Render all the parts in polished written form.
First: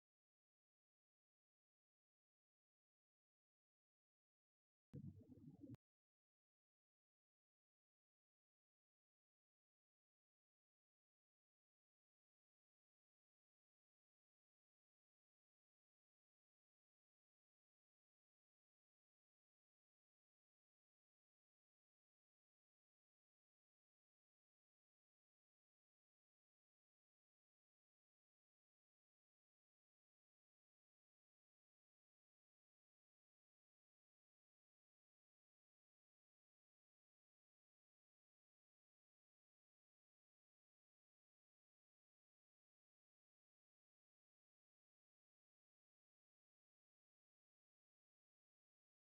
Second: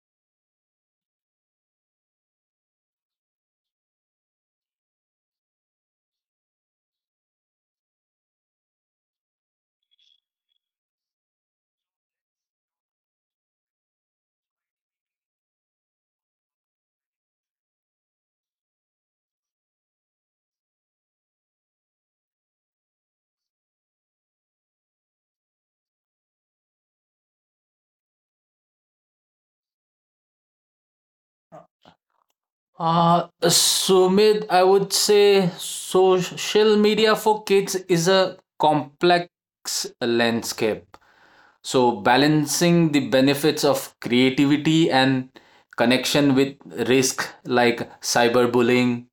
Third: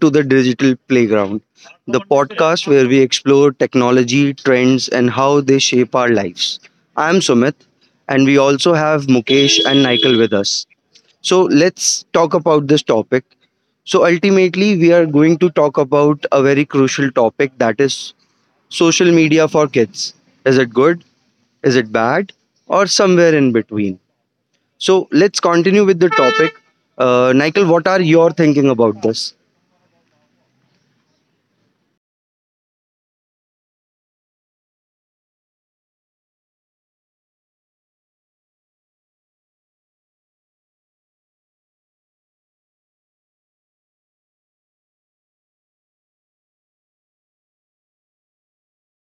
to the Digital Playground, the podcast where we explore technology, trends, and how they shape our lives. I'm Sumit, and we also have Mukesh and Nikhil with us. So let's talk about this topic. So ultimately, we are going to talk about a very crucial topic, that is social media for kids. Is it good? Is it bad? Or somewhere in between? So let's continue with the topic. Nikhil, what are your thinking about this? Sumit, I would say social media for kids is a complex landscape. So, balancing the benefits of creativity and connection with risk like cyberbullying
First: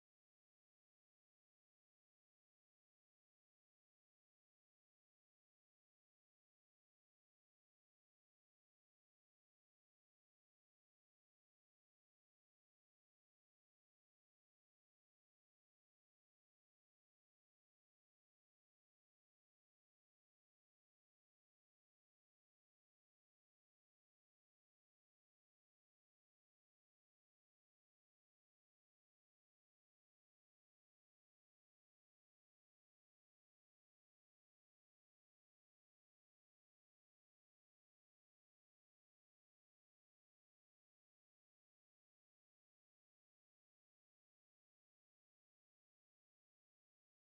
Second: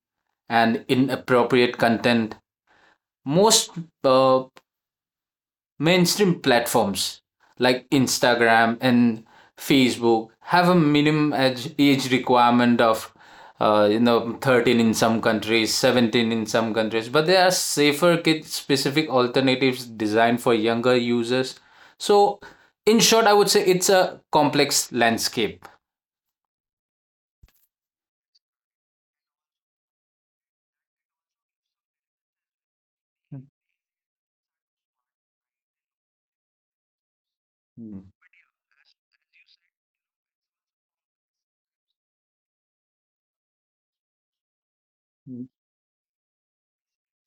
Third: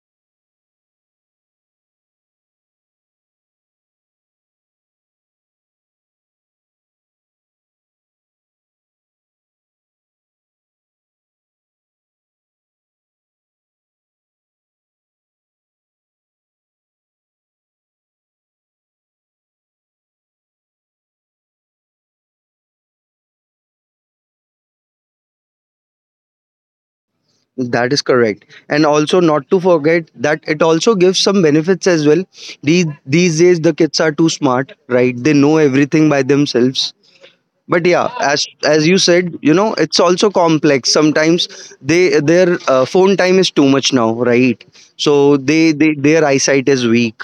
and inappropriate content. Most uh, mainstream platforms like Instagram and Facebook have a minimum age requirement of you know 13 in some countries, 17 in some countries, but there are safer kid specific alternatives designed for younger users. So in short, I would say it's a complex landscape. That is correct. And also not to forget that it also gives some benefits as well. These days the kids are too smart, right? They know everything by themselves, but yeah, as you said, you know, it's also complex sometimes. They their phone time is too much now, right? So they their eyesight is weak,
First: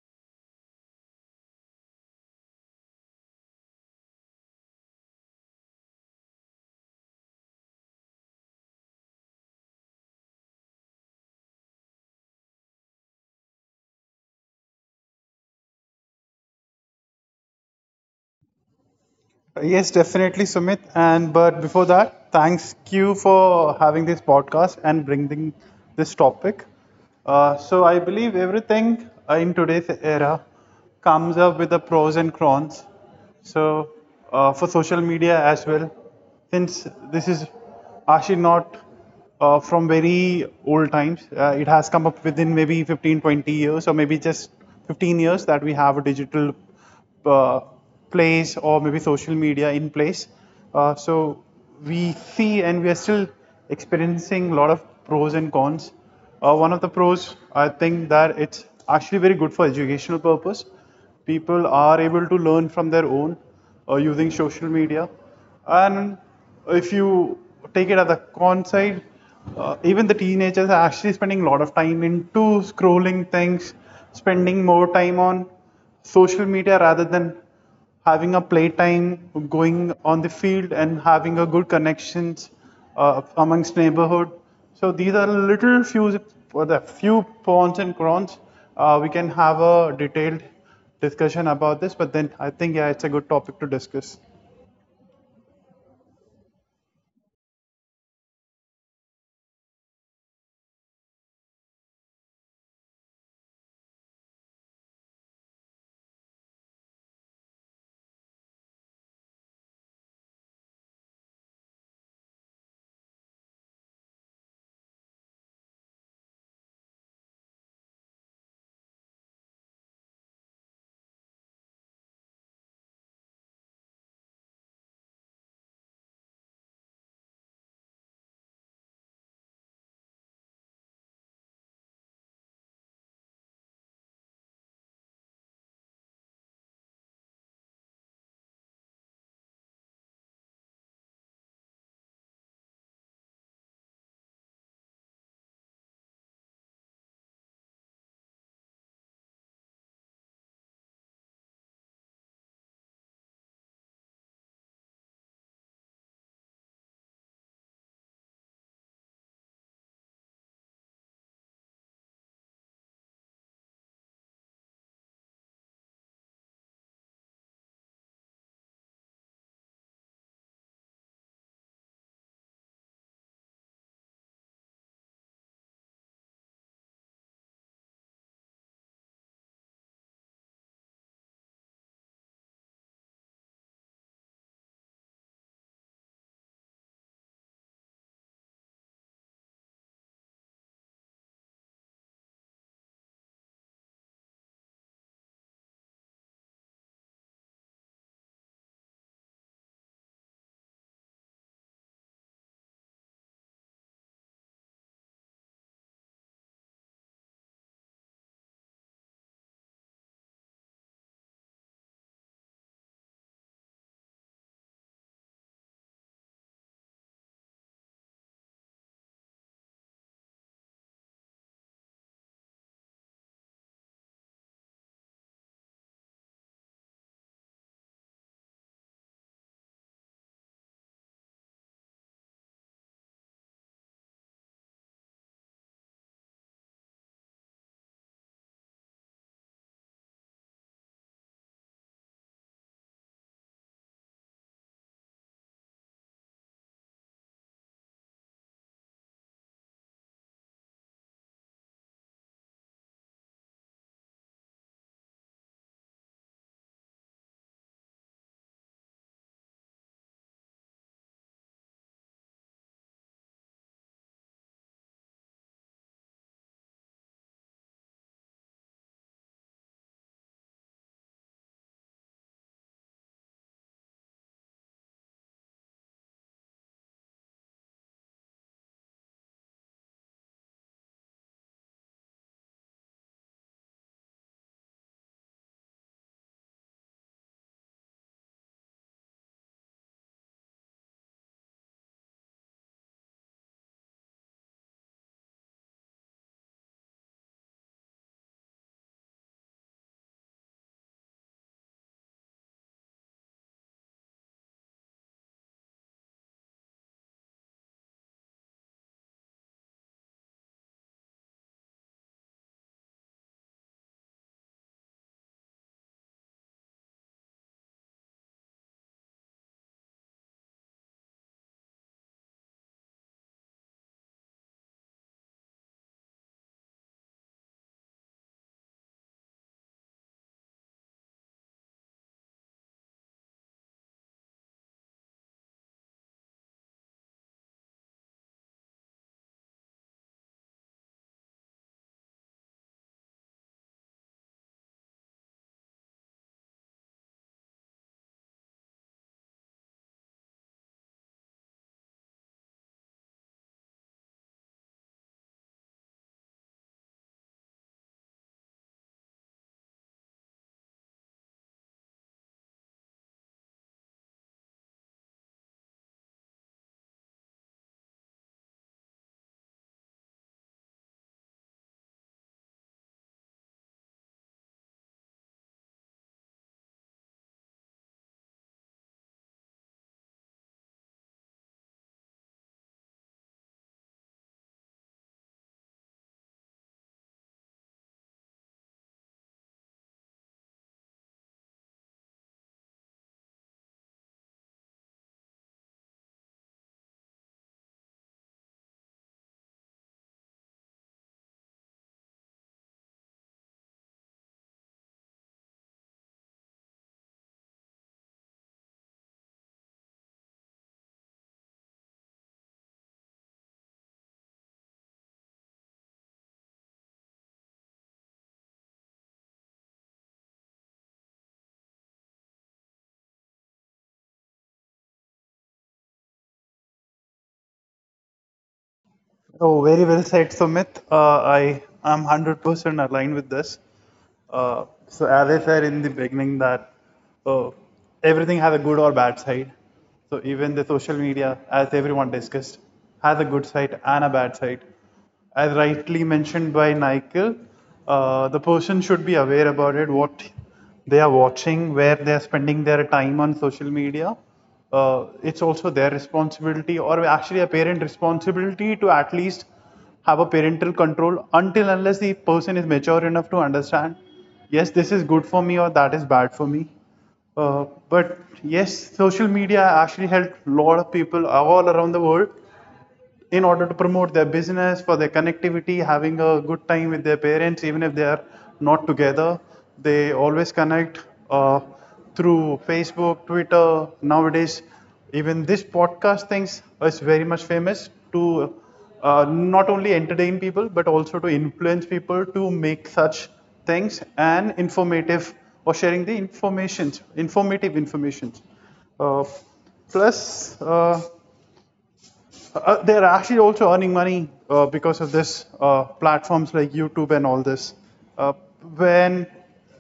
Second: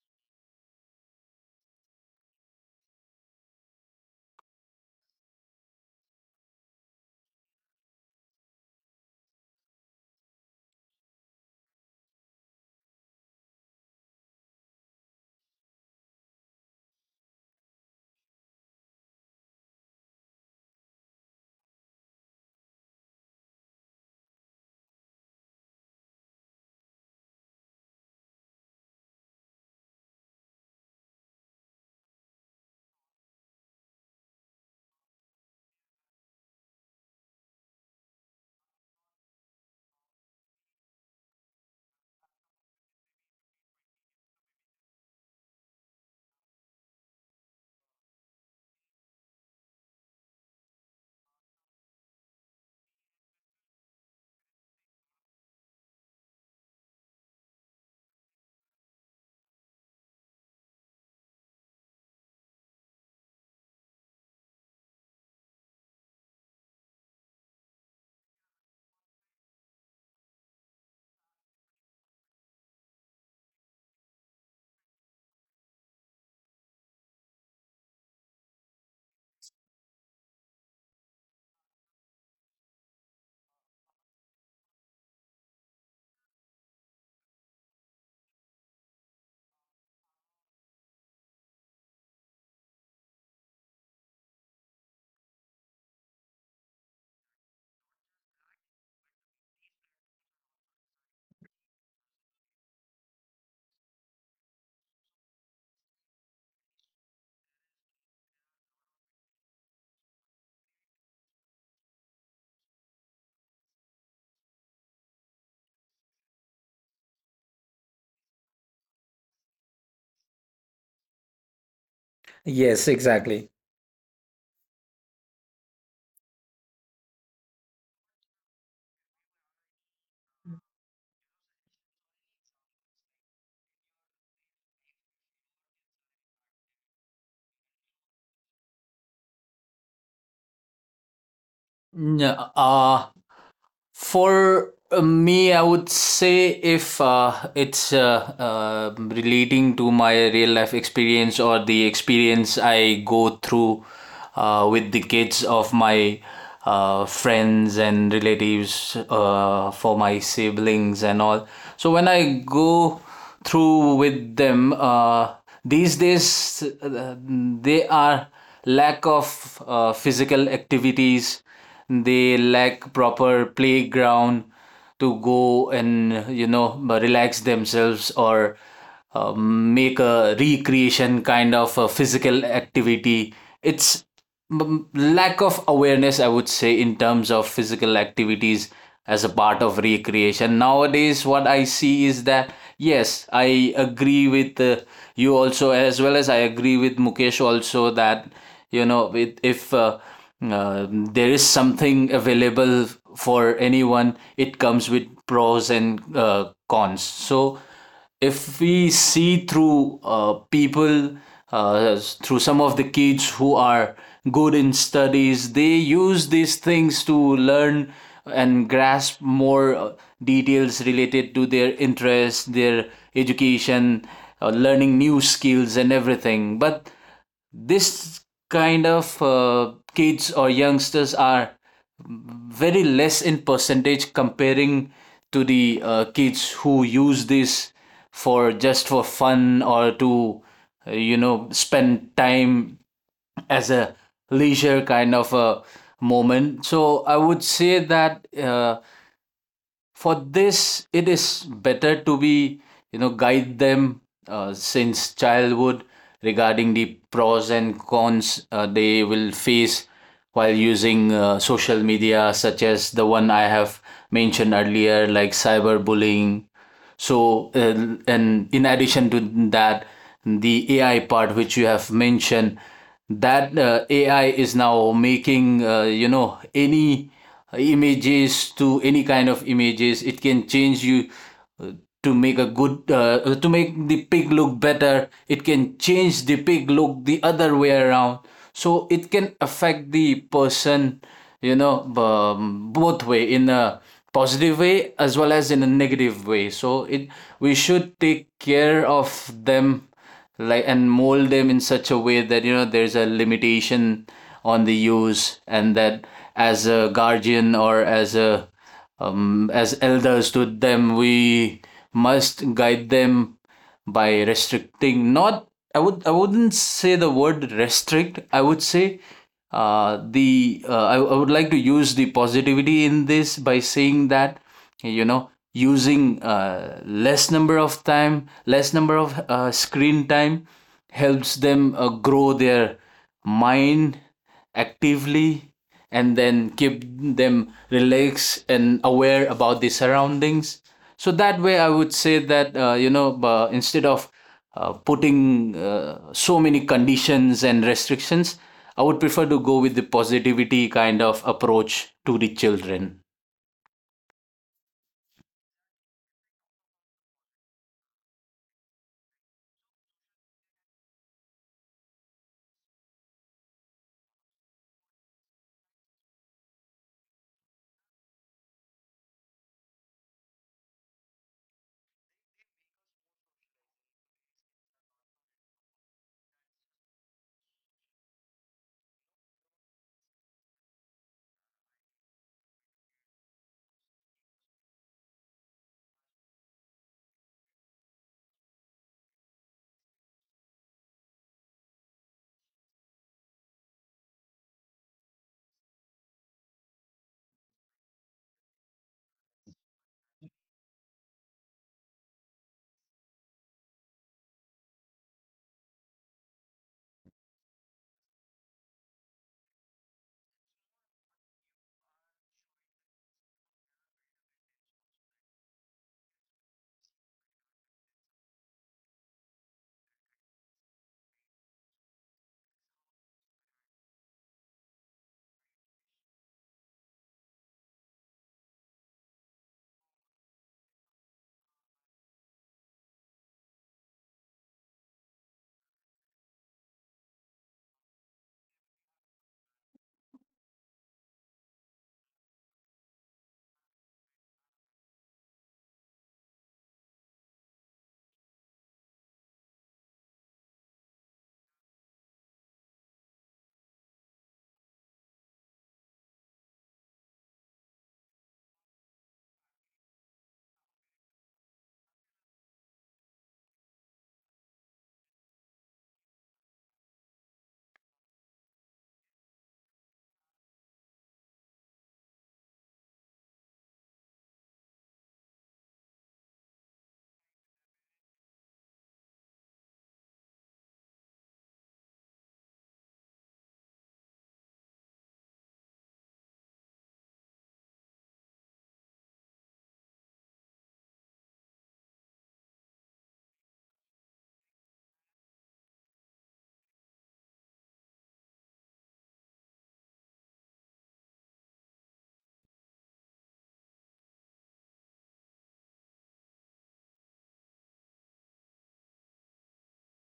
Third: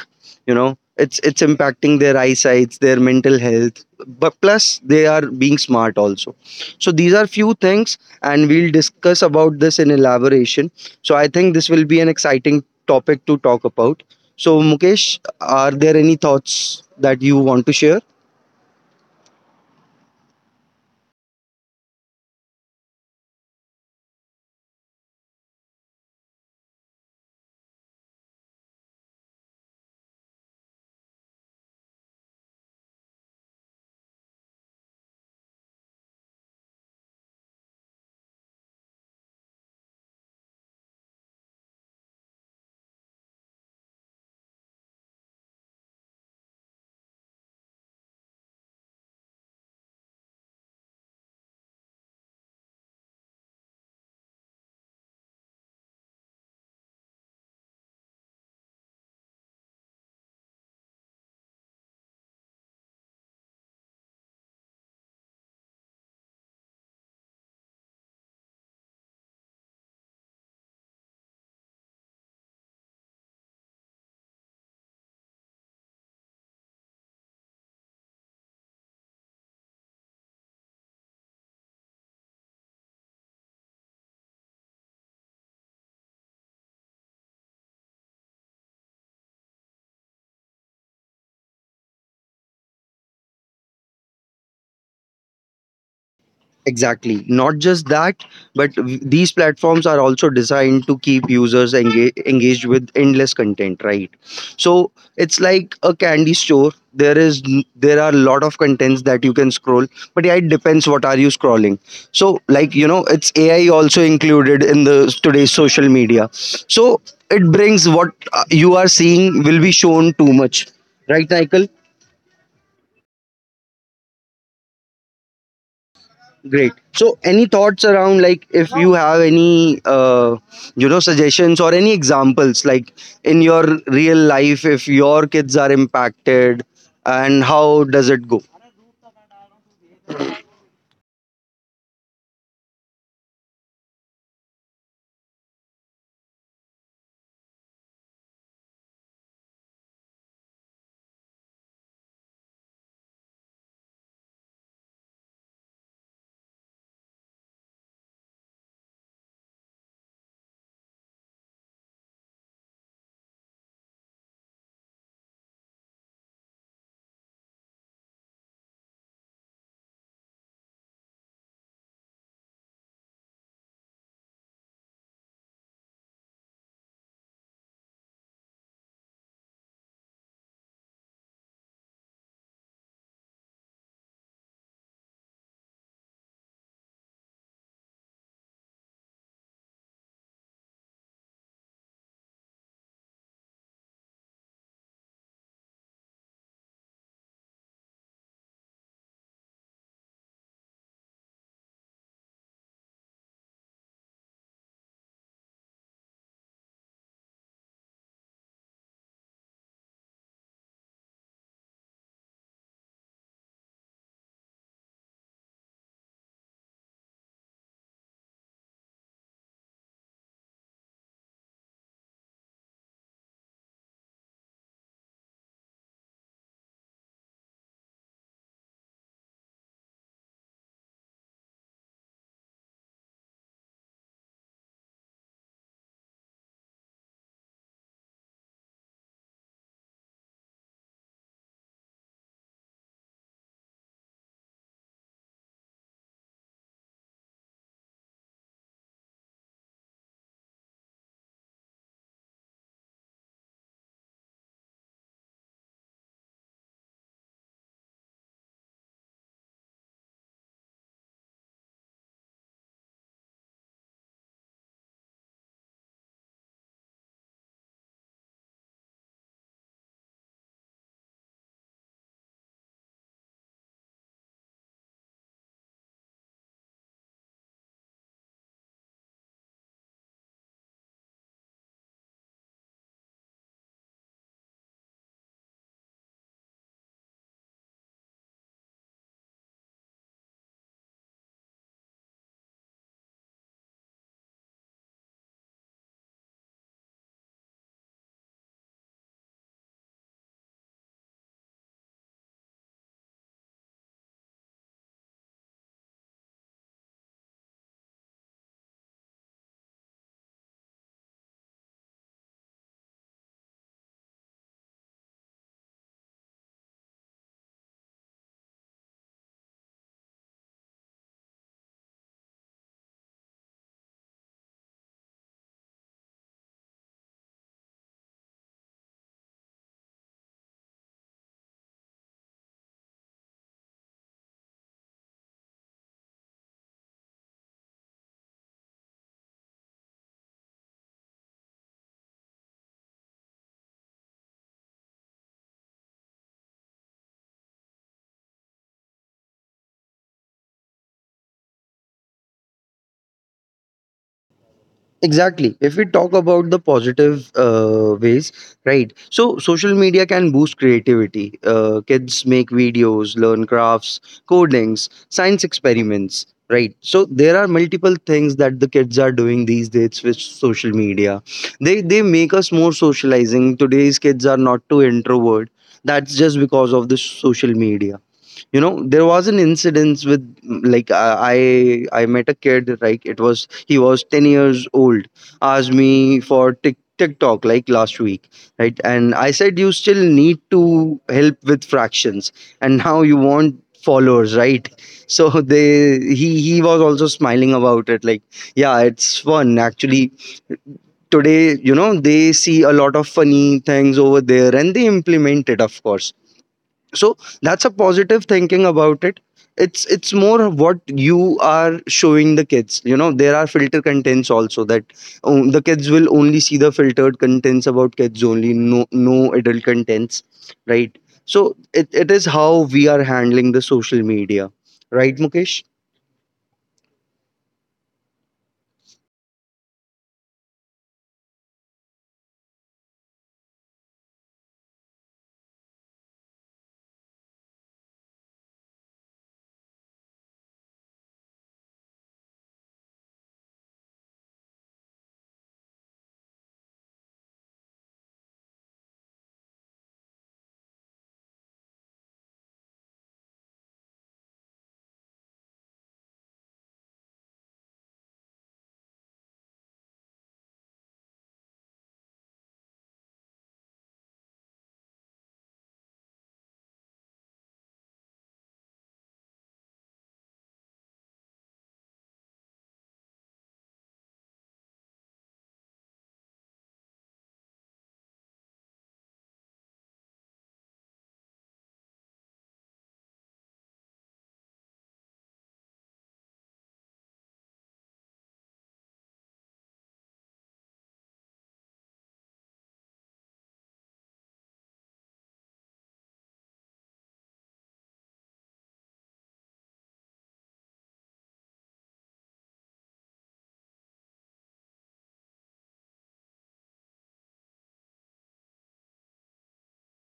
you know, it's impacting their eyesight, their mental health, but plus they are being smart also. So these are few things, and we'll discuss about this in elaboration. So I think this will be an exciting topic to talk about. So Mukesh, are there any thoughts that you want to share? Yes, definitely, Sumit. And but before that, thanks you for having this podcast and bringing this topic. So I believe everything in today's era comes up with the pros and cons. So for social media as well, since this is actually not from very old times, it has come up within maybe 15, 20 years, or maybe just 15 years that we have a digital uh, place or maybe social media in place. So we see and we are still experiencing a lot of pros and cons. One of the pros, I think that it's actually very good for educational purpose. People are able to learn from their own using social media. And if you take it at the con side, even the teenagers are actually spending a lot of time into scrolling things, spending more time on social media rather than having a playtime, going on the field, and having a good connections amongst neighborhood. So these are little few for the few pros and cons. We can have a detailed discussion about this, but then I think yeah, it's a good topic to discuss. Exactly. Not just that, but these platforms are also designed to keep users engaged with endless content, right? So it's like a candy store. There is there are a lot of contents that you can scroll, but yeah, it depends what are you scrolling. So like you know, it's AI also included in the today's social media. So it brings what you are seeing will be shown too much, right, Michael? Yes, exactly. Great. So, any thoughts around, like if you have any suggestions or any examples, like in your real life, if your kids are impacted and how does it go? Yeah, for me, I would say if it's relating to my real life experience or the experience I go through with the kids of my friends and relatives, for my siblings and all. So when I go through with them, these days they are lack of physical activities, they lack proper playground to go and you know relax themselves or make a recreation kind of a physical activity. It's lack of awareness, I would say, in terms of physical activities as a part of recreation. Nowadays, what I see is that yes, I agree with you also, as well as I agree with Mukesh also that you know, if there is something available for anyone. It comes with pros and cons. So if we see through people, through some of the kids who are good in studies, they use these things to learn and grasp more details related to their interests, their education, learning new skills, and everything. But this kind of kids or youngsters are very less in percentage comparing to the kids who use this for just for fun or to you know spend time as a leisure kind of a moment. So I would say that for this it is better to be you know guide them since childhood regarding the pros and cons they will face while using social media such as the one I have mentioned earlier like cyberbullying. So, and in addition to that, the AI part which you have mentioned, that AI is now making, you know, any images to any kind of images. It can change you uh, to make the pig look better, it can change the pig look the other way around. So it can affect the person, you know, both way, in a positive way as well as in a negative way. So it, we should take care of them like and mold them in such a way that you know there's a limitation on the use. And that as a guardian or as a as elders to them, we must guide them by restricting not. I wouldn't say the word restrict, I would say I would like to use the positivity in this by saying that you know using less number of time, less number of screen time helps them grow their mind actively and then keep them relaxed and aware about the surroundings. So that way I would say that you know instead of putting so many conditions and restrictions, I would prefer to go with the positivity kind of approach to the children. Exactly. If we talk about the positive ways, right? So, social media can boost creativity. Kids make videos, learn crafts, codings, science experiments, right? So, there are multiple things that the kids are doing these days with social media. They make us more socializing. Today's kids are not too introvert. That's just because of the social media. You know, there was an incident with like I met a kid, like it was, he was 10 years old, asked me for Tik TikTok like last week, right, and I said, you still need to help with fractions and now you want followers, right? So they he was also smiling about it, like yeah, it's fun. Actually today, you know, they see a lot of funny things over there, and they implement it, of course. So that's a positive thinking about it. It's more what you are showing the kids. You know, there are filter contents also, that the kids will only see the filtered contents about kids only, no no adult contents, right? So it is how we are handling the social media, right Mukesh? Oh, very well said, Sumit. I am 100% aligned with this. As I said in the beginning, that uh, everything has a good or bad side. So, even the social media, as everyone discussed, has a good side and a bad side as rightly mentioned by Nikhil, the person should be aware about it, what they are watching, where they are spending their time on social media. It's also their responsibility, or actually a parent responsibility, to at least have a parental control until unless the person is mature enough to understand, yes, this is good for me or that is bad for me. But yes, social media actually helped a lot of people all around the world in order to promote their business, for their connectivity, having a good time with their parents, even if they are not together. They always connect uh, through Facebook, Twitter. Nowadays, even this podcast things is very much famous to not only entertain people but also to influence people to make such things and informative or sharing the informations, informative informations. Uh, plus. They're actually also earning money because of this platforms like YouTube and all this. Uh, when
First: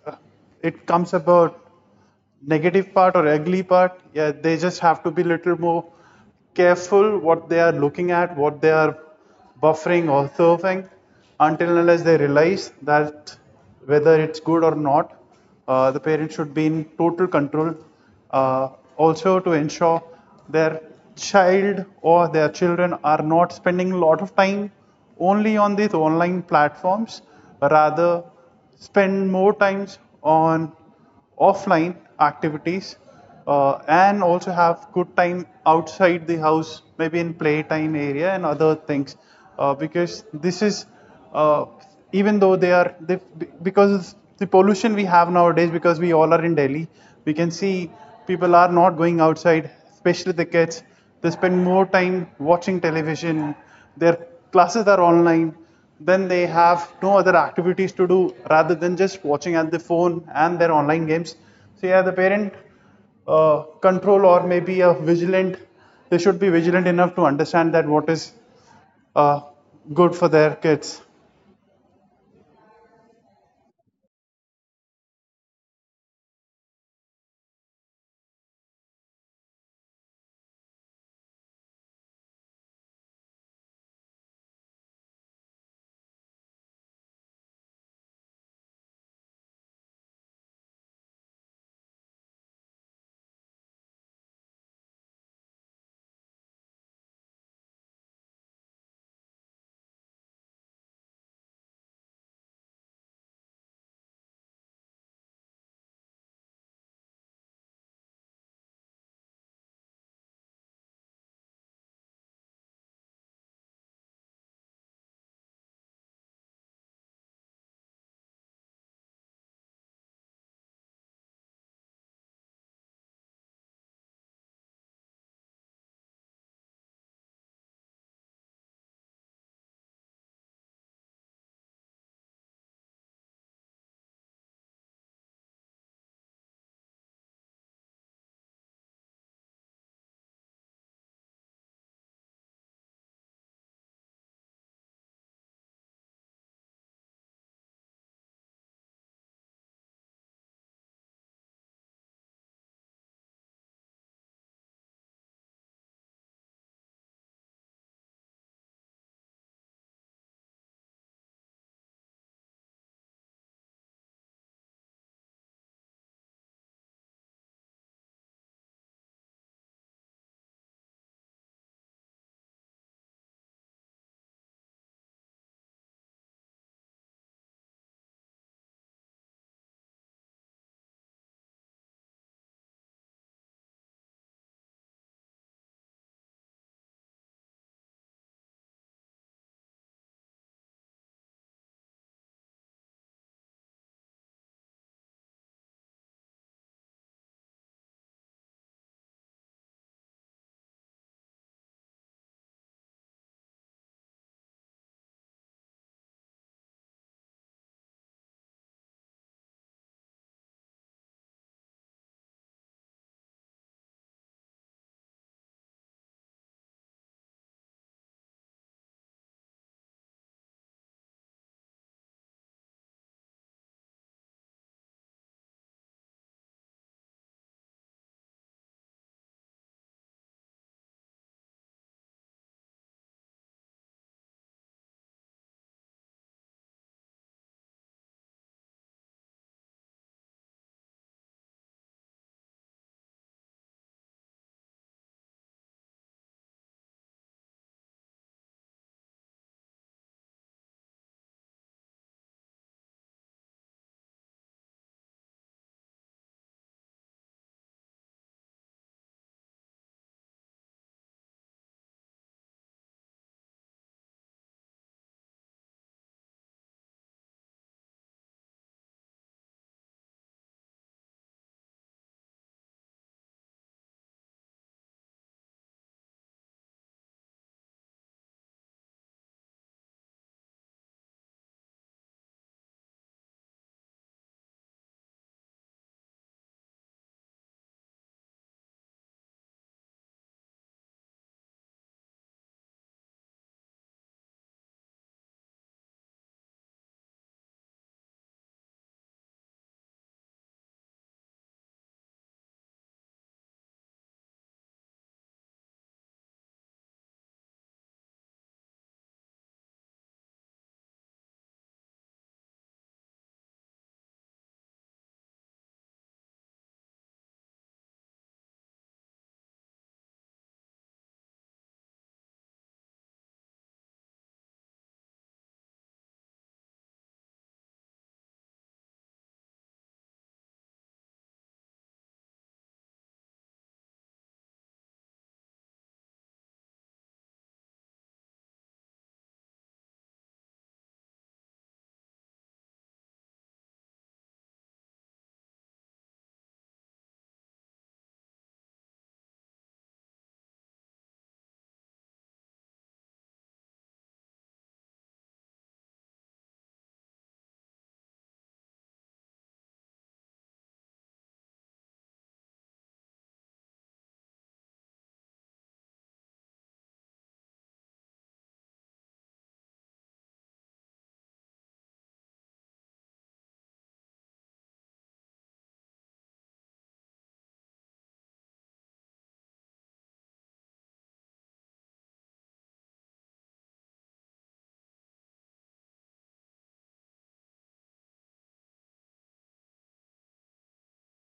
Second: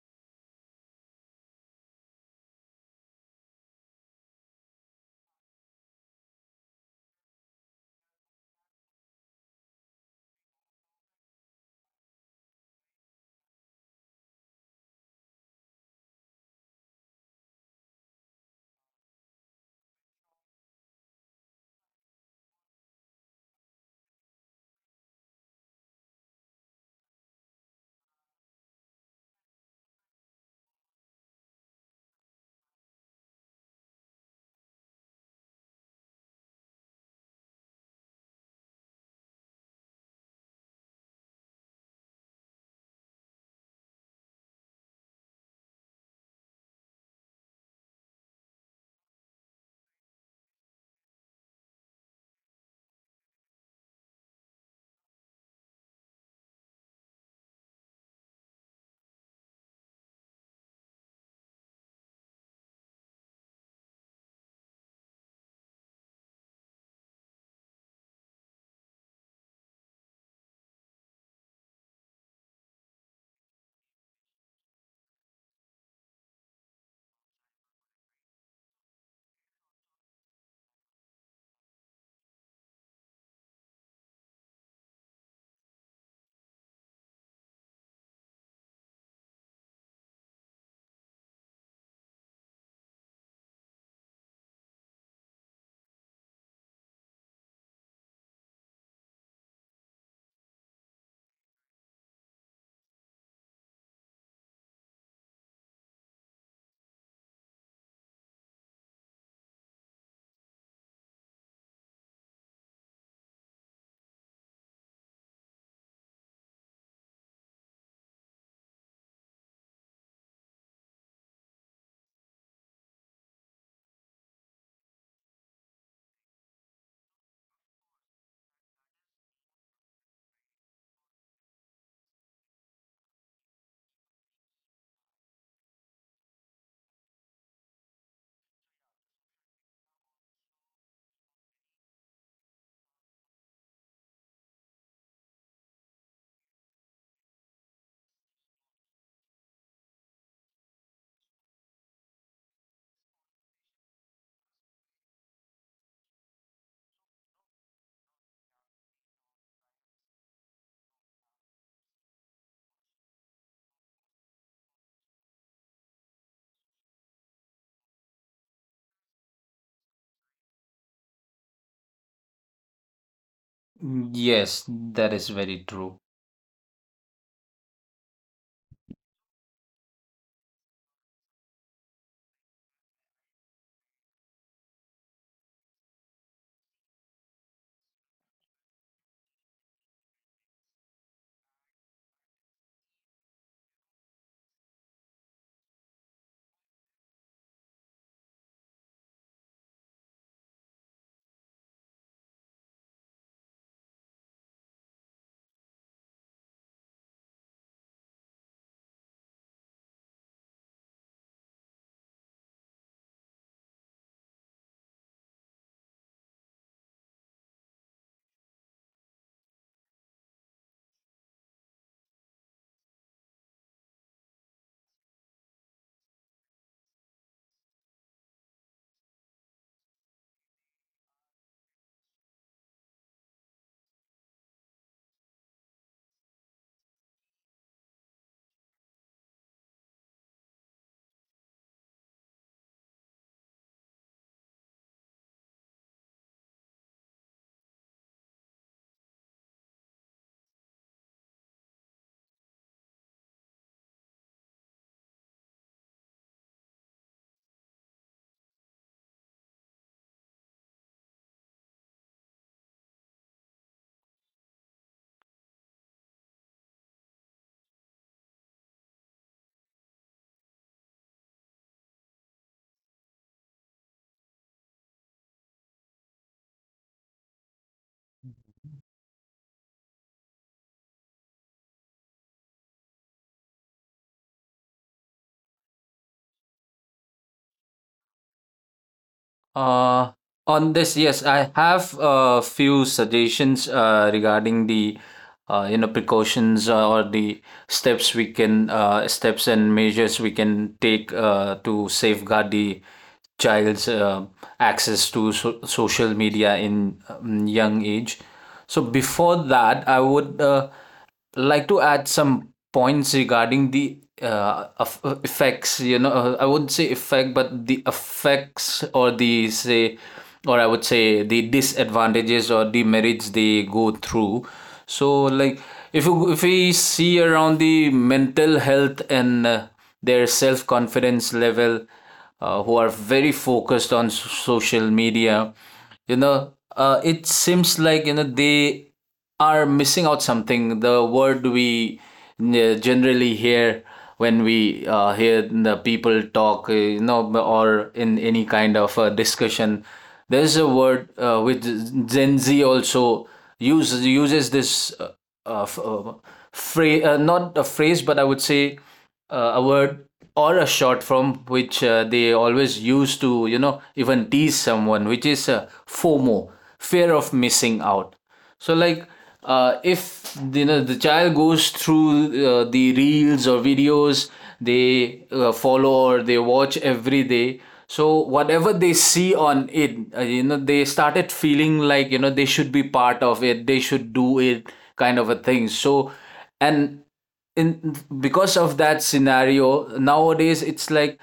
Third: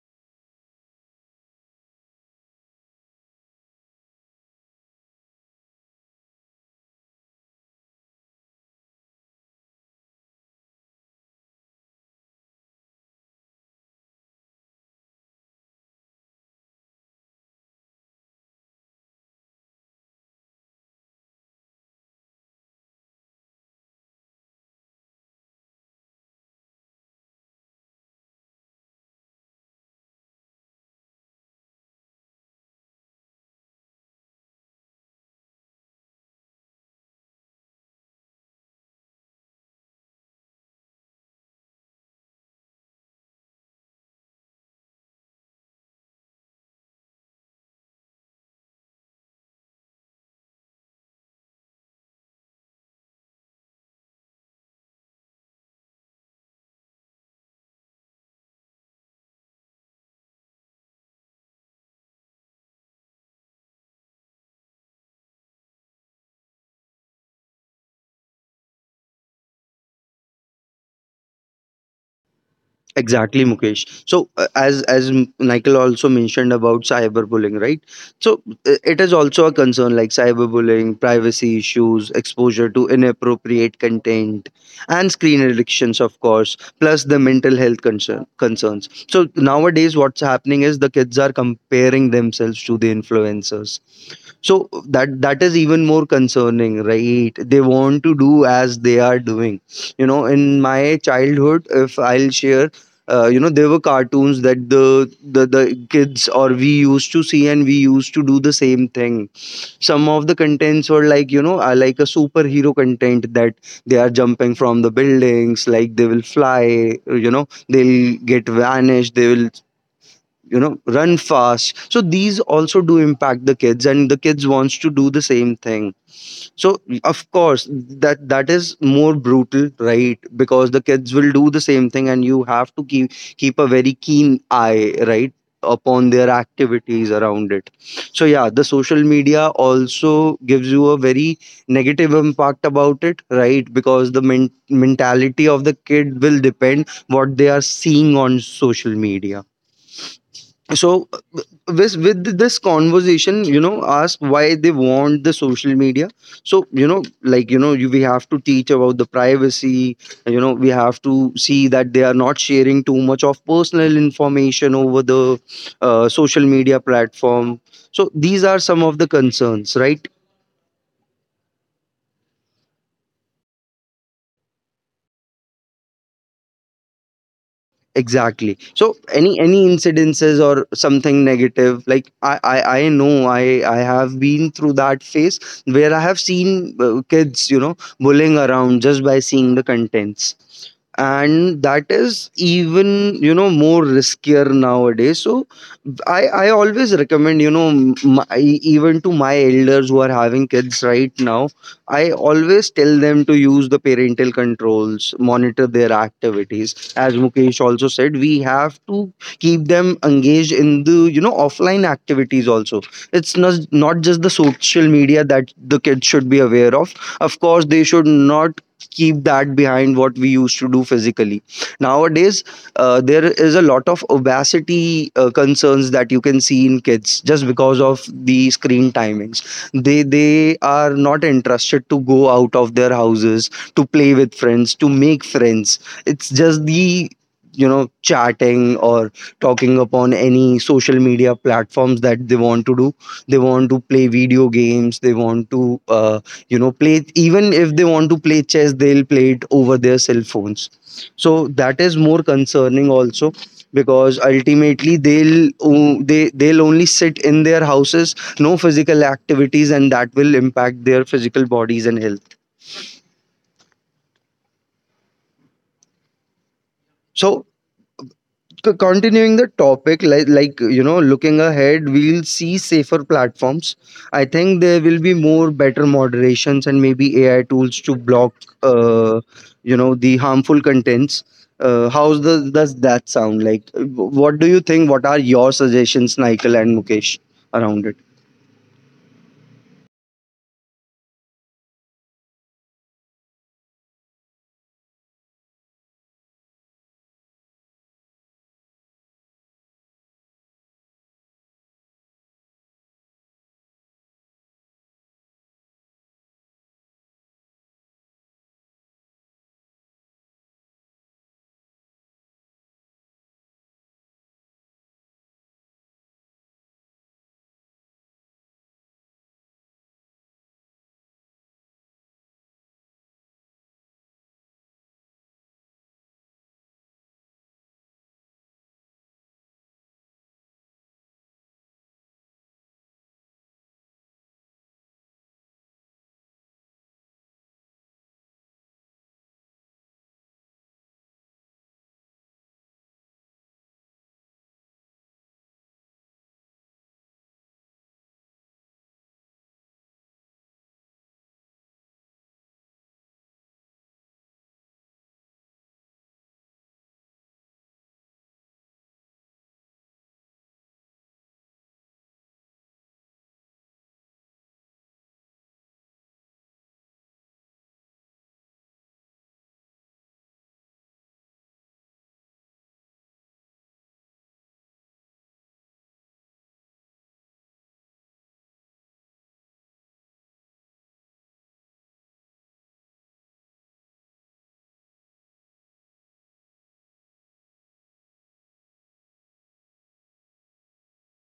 uh, it comes about negative part or ugly part, yeah, they just have to be a little more careful what they are looking at, what they are buffering or surfing, until and unless they realize that whether it's good or not, the parents should be in total control. Uh, also, to ensure their child or their children are not spending a lot of time only on these online platforms, rather spend more times on offline activities and also have good time outside the house maybe in playtime area and other things because this is uh, even though they are they, because the pollution we have nowadays because we all are in Delhi we can see people are not going outside, especially the kids. They spend more time watching television. Their classes are online. Then they have no other activities to do rather than just watching at the phone and their online games. So yeah, the parent control or maybe a vigilant. They should be vigilant enough to understand that what is uh, good for their kids. Exactly, Mukesh. So, as Michael also mentioned about cyberbullying, right? So, it is also a concern, like cyberbullying, privacy issues, exposure to inappropriate content, and screen addictions, of course. Plus the mental health concerns. So nowadays, what's happening is the kids are comparing themselves to the influencers. So that is even more concerning, right? They want to do as they are doing. You know, in my childhood, if I'll share, there were cartoons that the kids or we used to see, and we used to do the same thing. Some of the contents were like, you know, like a superhero content that they are jumping from the buildings, like they will fly. You know, they'll get vanished. They will, you know, run fast. So these also do impact the kids, and the kids wants to do the same thing. So of course that is more brutal, right, because the kids will do the same thing, and you have to keep a very keen eye, right, upon their activities around it. So yeah, the social media also gives you a very negative impact about it, right, because the mentality of the kid will depend what they are seeing on social media. So with this conversation, you know, ask why they want the social media. So you know, we have to teach about the privacy. You know, we have to see that they are not sharing too much of personal information over the social media platform. So these are some of the concerns, right? Yes, that is very true. Exactly, so any incidences or something negative, like I know I have been through that phase where I have seen kids, you know, bullying around just by seeing the contents, and that is even, you know, more riskier nowadays. So I always recommend, you know, even to my elders who are having kids right now, I always tell them to use the parental controls, monitor their activities. As Mukesh also said, we have to keep them engaged in the, you know, offline activities also. It's not just the social media that the kids should be aware of. Of course they should not keep that behind what we used to do physically. Nowadays, there is a lot of obesity concerns that you can see in kids just because of the screen timings. They are not interested to go out of their houses to play with friends, to make friends. It's just the, you know, chatting or talking upon any social media platforms that they want to do. They want to play video games, they want to play. Even if they want to play chess, they'll play it over their cell phones. So that is more concerning also, because ultimately they'll they'll only sit in their houses, no physical activities, and that will impact their physical bodies and health. So to continuing the topic, you know, looking ahead, we'll see safer platforms. I think there will be more better moderations, and maybe AI tools to block uh, you know, the harmful contents. How does that sound like? What do you think, what are your suggestions, Nikhil and Mukesh, around it? Uh, on this, yes, I have a few suggestions regarding the you know precautions or the steps we can steps and measures we can take to safeguard the child's access to social media in young age. So before that, I would like to add some points regarding the effects, you know. I wouldn't say effect, but the effects or the say, or I would say the disadvantages or demerits they go through. So like if you if we see around the mental health and their self confidence level, who are very focused on social media, you know it seems like you know they are missing out something. The word we generally hear when we hear the people talk, you know, or in any kind of discussion, there's a word which Gen Z also uses this uh, f- uh, phrase, not a phrase, but I would say a word or a short form which they always use to you know even tease someone, which is FOMO, fear of missing out. So like if you know the child goes through the reels or videos they follow or they watch every day, so whatever they see on it, you know they started feeling like you know they should be part of it, they should do it kind of a thing. So and in because of that scenario nowadays it's like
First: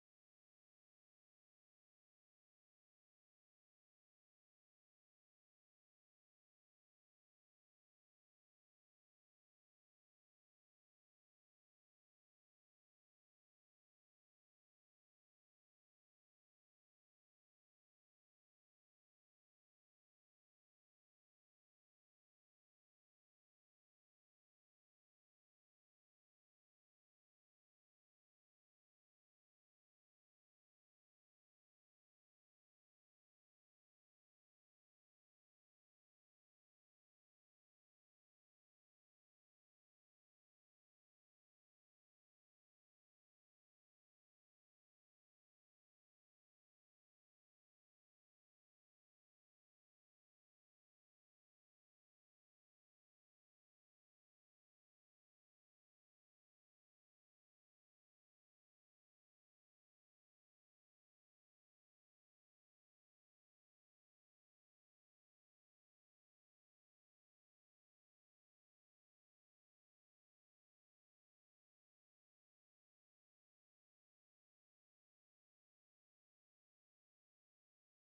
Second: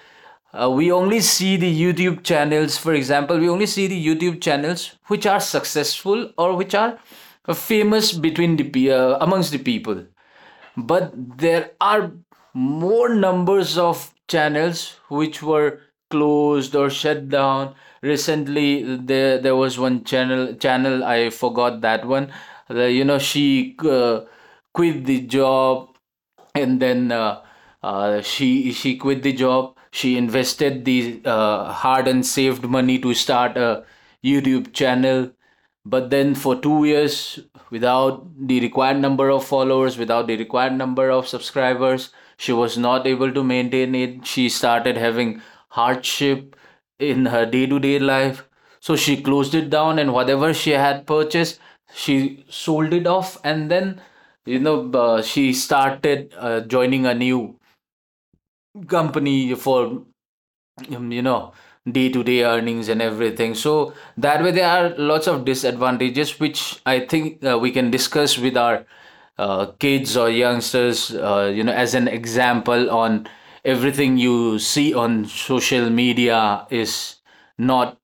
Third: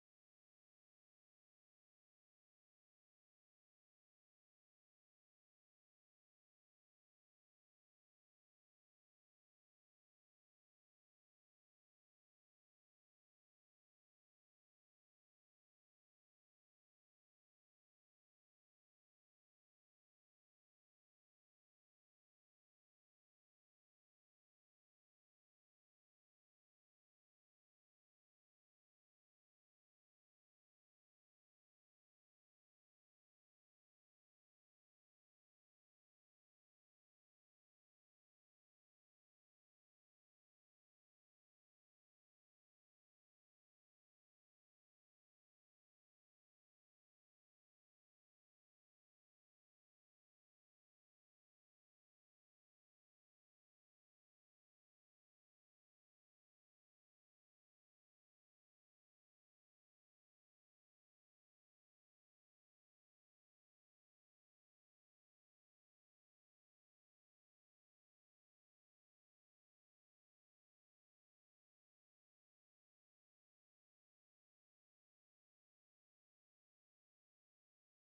we only see the youtube channels for example we only see the YouTube channels which are successful or which are famous between the amongst the people. But there are more numbers of channels which were closed or shut down recently. There was one channel. I forgot that one. You know, she quit the job, and then she quit the job. She invested the hard and saved money to start a YouTube channel, but then for 2 years, without the required number of followers, without the required number of subscribers, she was not able to maintain it. She started having hardship in her day to day life. So she closed it down and whatever she had purchased, she sold it off. And then, you know, she started joining a new company for, you know, day to day earnings and everything. So that way, there are lots of disadvantages, which I think we can discuss with our kids or youngsters, you know, as an example on everything you see on social media is not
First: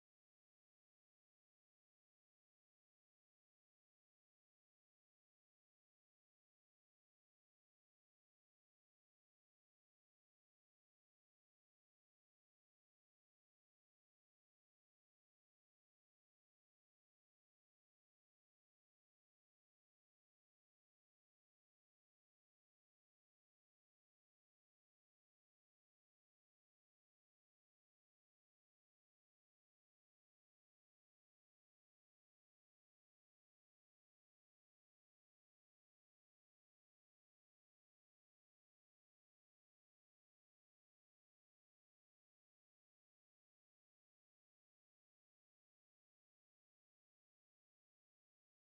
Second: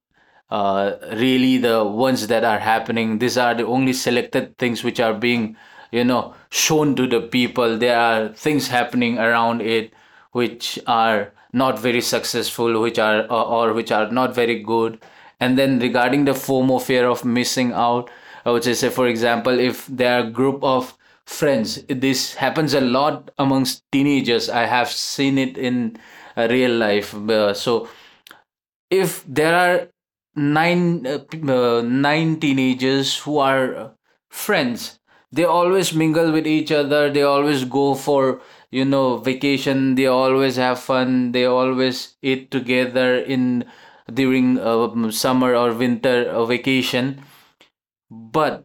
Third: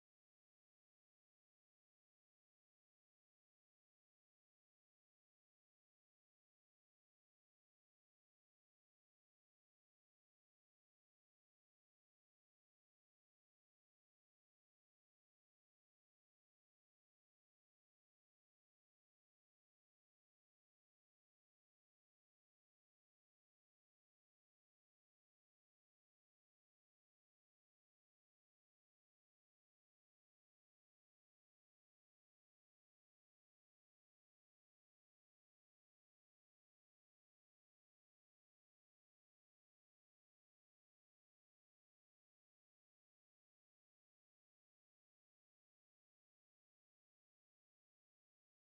really the ones that are happening. These are the only selected things which are being, you know, shown to the people. There are things happening around it which are not very successful, which are or which are not very good. And then regarding the FOMO, fear of missing out, I would just say, for example, if there are a group of friends, this happens a lot amongst teenagers. I have seen it in real life. So if there are nine teenagers who are friends, they always mingle with each other, they always go for you know vacation, they always have fun, they always eat together in during summer or winter vacation. But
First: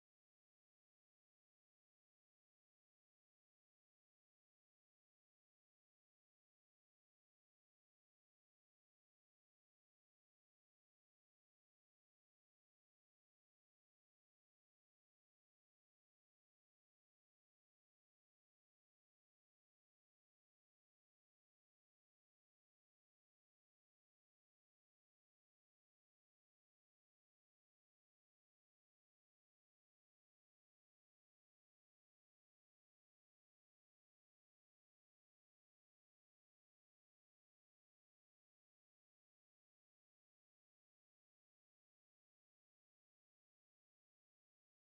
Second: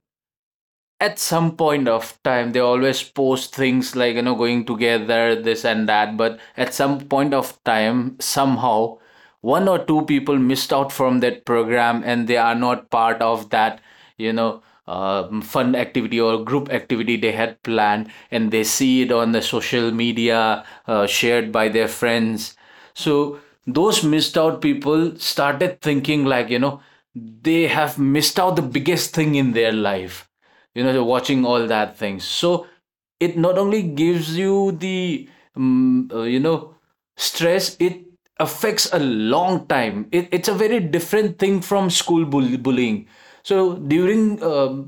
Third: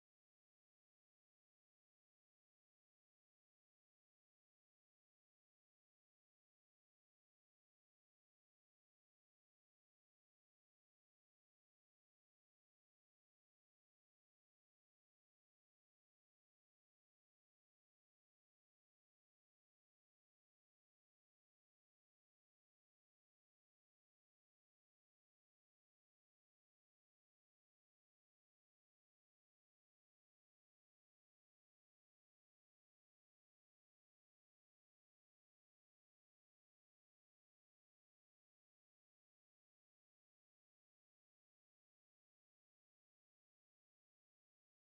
at some point of time they always post things like you know going together this and that, but at some point of time somehow one or two people missed out from that program and they are not part of that, you know, um, fun activity or group activity they had planned, and they see it on the social media shared by their friends. So those missed out people started thinking like you know they have missed out the biggest thing in their life, you know watching all that things. So it not only gives you the you know stress, it affects a long time. It's a very different thing from school bullying. So during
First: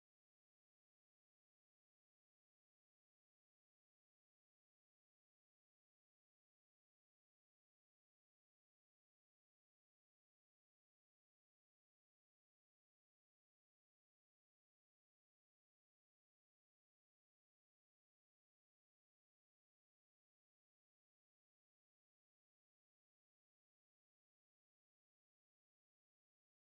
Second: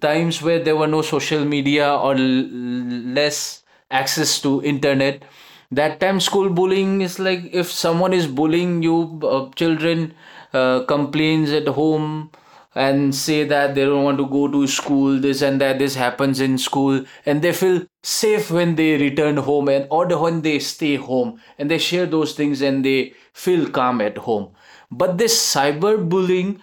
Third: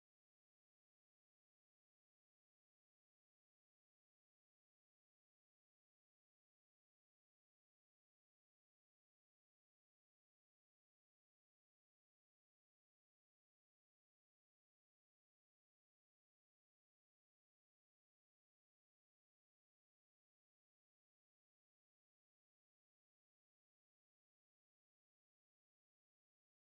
times where there were no social media or less access to internet, that time school bullying is like if someone is bullying you children complains at home and say that they don't want to go to school, this and that, this happens in school, and they feel safe when they return home, and or when they stay home and they share those things and they feel calm at home. But this cyberbullying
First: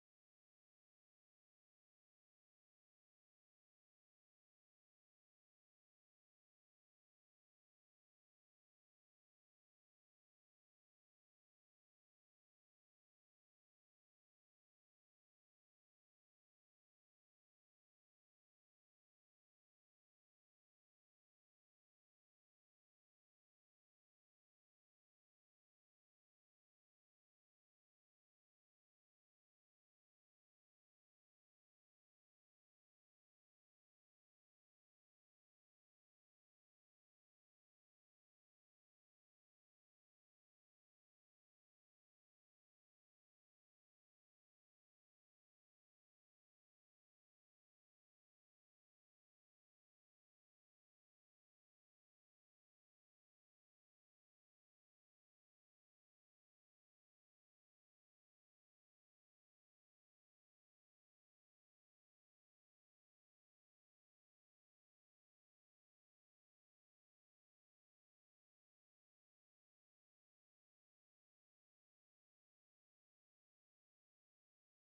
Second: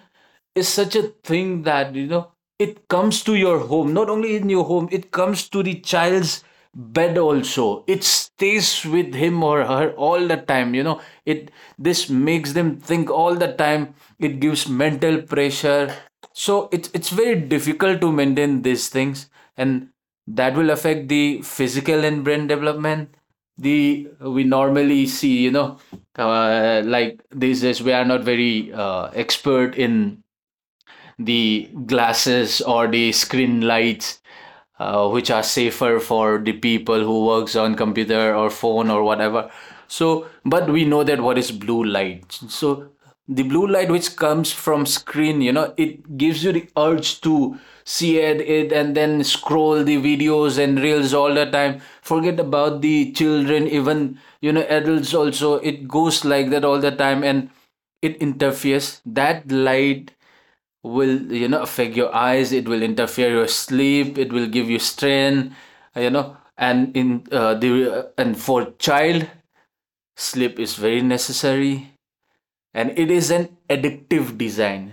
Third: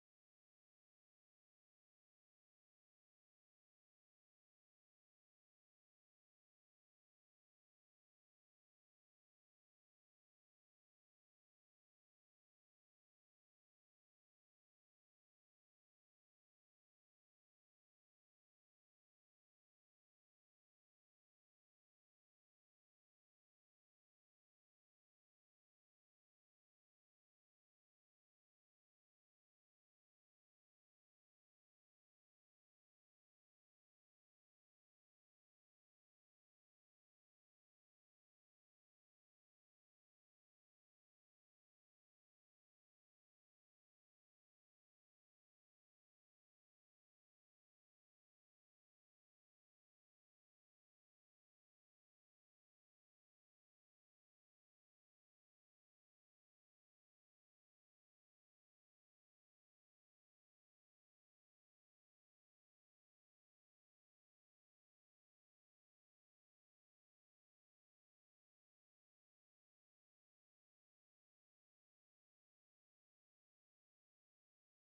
is such a thing that you know it comes to your home, not only in your home, it comes to the child's bed also, it stays with him or her all the time, you know. It, this makes them think all the time, it gives mental pressure. So it's very difficult to maintain these things, and that will affect the physical and brain development. The we normally see you know like these days we are not very expert in the glasses or the screen lights which are safer for the people who works on computer or phone or whatever. So but we know that what is blue light. So the blue light which comes from screen, you know, it gives you the urge to see it and then scroll the videos and reels all the time, forget about the children, even you know adults also, it goes like that all the time. And it interferes, that light will you know affect your eyes, it will interfere your sleep, it will give you strain, you know. And in the and for child, sleep is very necessary. And it is an addictive design.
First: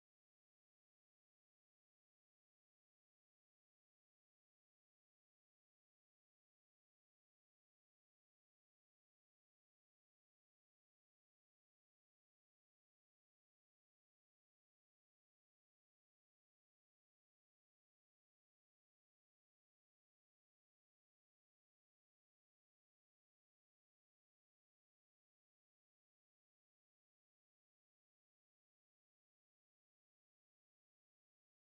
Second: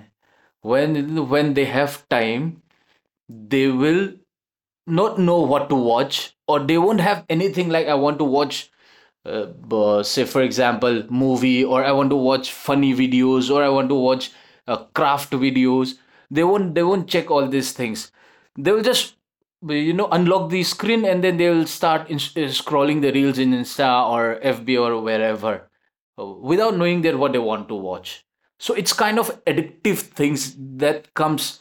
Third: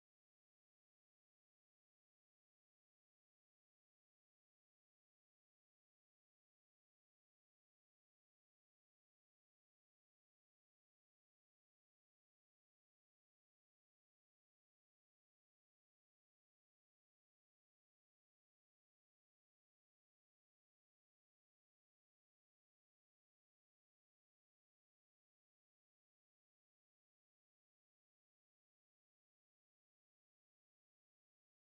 When they have time, they will not know what to watch, or they won't have anything like I want to watch say for example movie, or I want to watch funny videos, or I want to watch craft videos. They won't check all these things, they will just you know unlock the screen and then they will start scrolling the reels in insta or fb or wherever, without knowing that what they want to watch. So it's kind of addictive things that comes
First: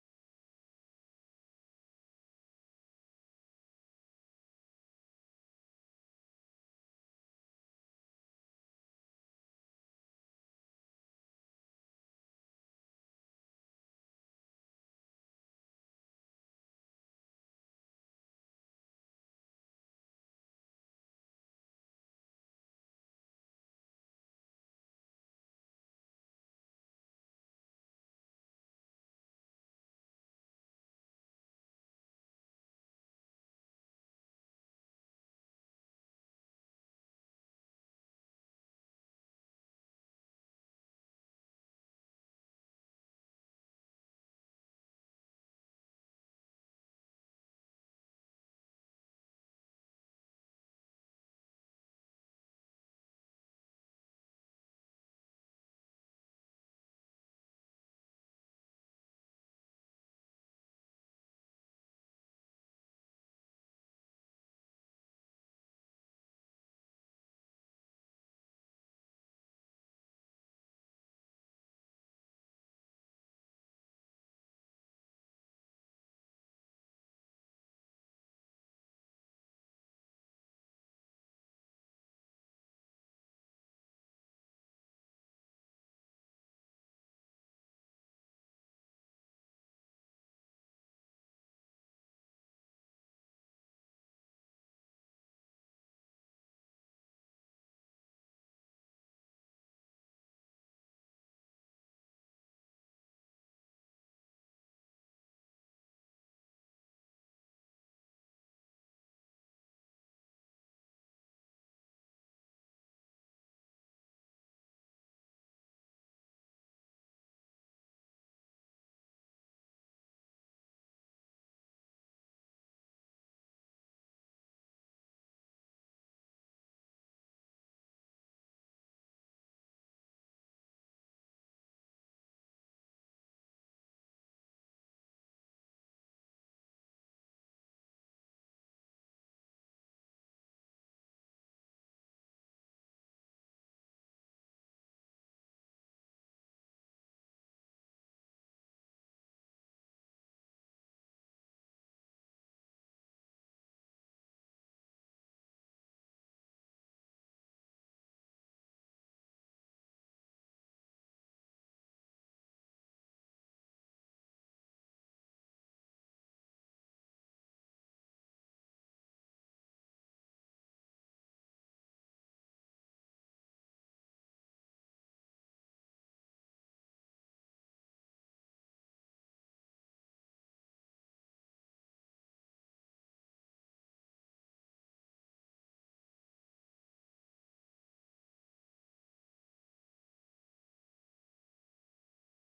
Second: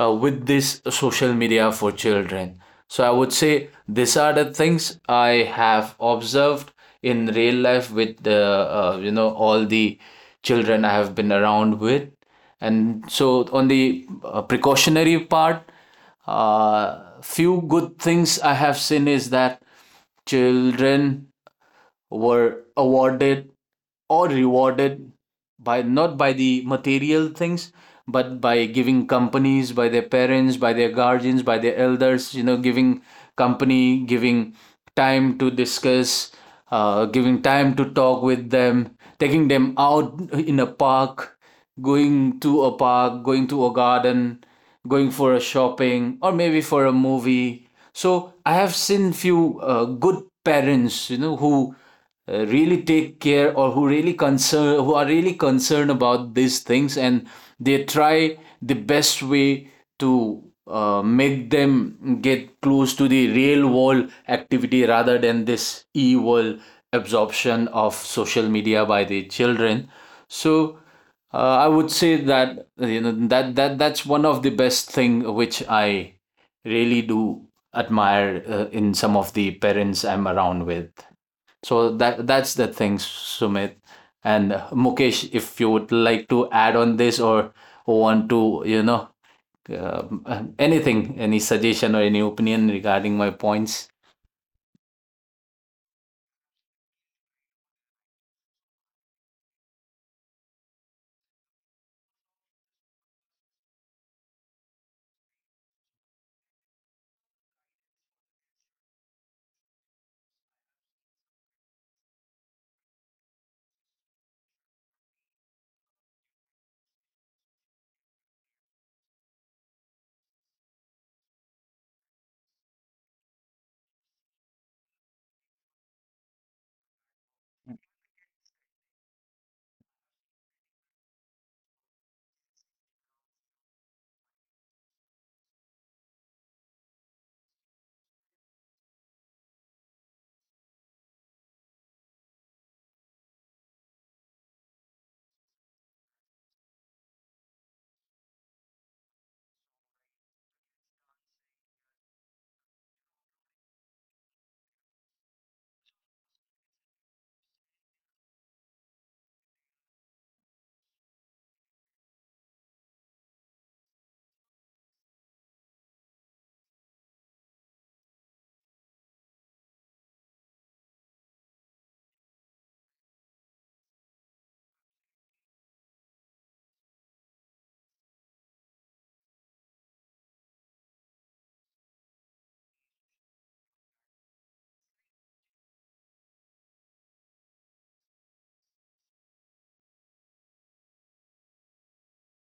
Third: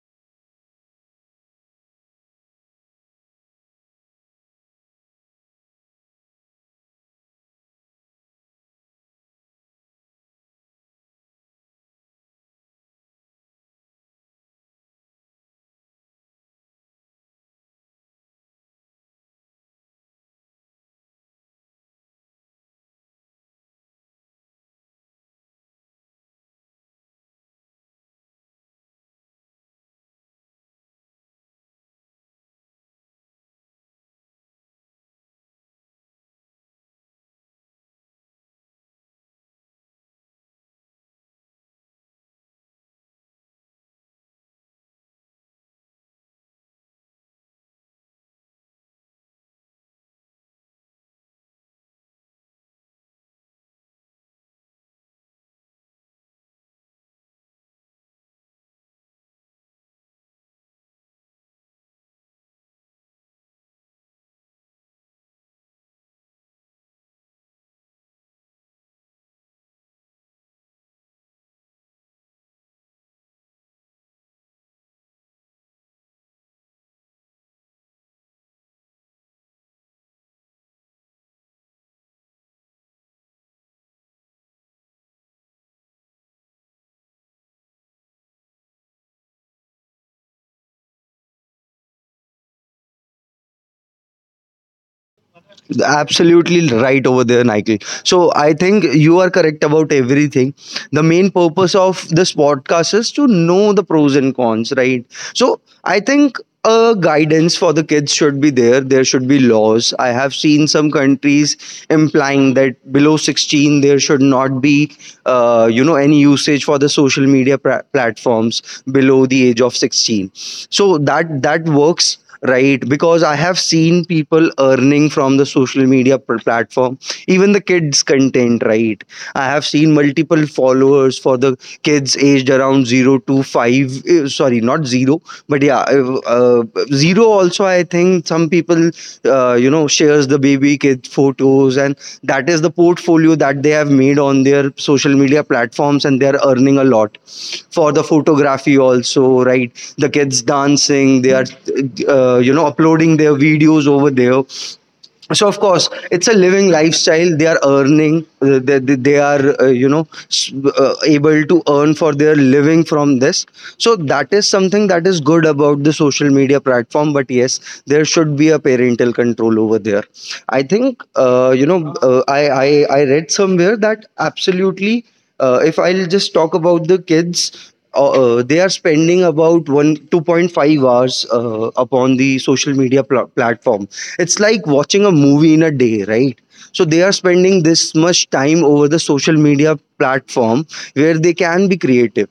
with this social media for children. So I would say these are the things I have observed in real life with the you know all the children I have been around with. And so on the precautionary part, few good things I have seen is that children were awarded or rewarded by not by the material things, but by giving companies by their parents, by their guardians, by their elders, you know, giving company, giving time to discuss, giving time to talk with them, taking them out in a park, going to a park, going to a garden, going for a shopping, or maybe for a movie. So I have seen few good parents, you know, who really take care, or who really concern, who are really concerned about these things, and they try the best way to make them get close to the real world activity rather than this evil absorption of social media by the children. So I would say that you know that that's one of the best thing which I really do admire in some of the parents I'm around with. So that that's the thing, Sumit. And Mukesh, if you would like to add on this or want to, you know, uh, anything, any suggestion or any opinion regarding my points. Absolutely right over there, Nikhil. So I think you are correct about everything. The main purpose of this podcast is to know the pros and cons, right? So I think a guidance for the kids should be there. There should be laws. I have seen some countries implying that below 16 there should not be, any usage for the social media platforms below the age of 16. So that works, right, because I have seen people earning from the social media platform, even the kids content, right? I have seen multiple followers for the kids aged around 0 to 5, eh, sorry, not 0, but yeah, zero also, I think. Some people you know, shares the baby kid photos, and that is the portfolio that they have made on their social media platforms, and they are earning a lot for the photography also, right? The kids dancing, they are you know, uploading their videos over there. So of course it's a living lifestyle. They are earning, they are able to earn for their living from this. So that is something that is good about the social media platform, but yes, there should be a parental control over there. I think I read somewhere that absolutely, if I'll just talk about the kids, they are spending about one 2.5 hours upon the social media platform. It's like watching a movie in a day, right? So they are spending this much time over the social media platform, where they can be creative.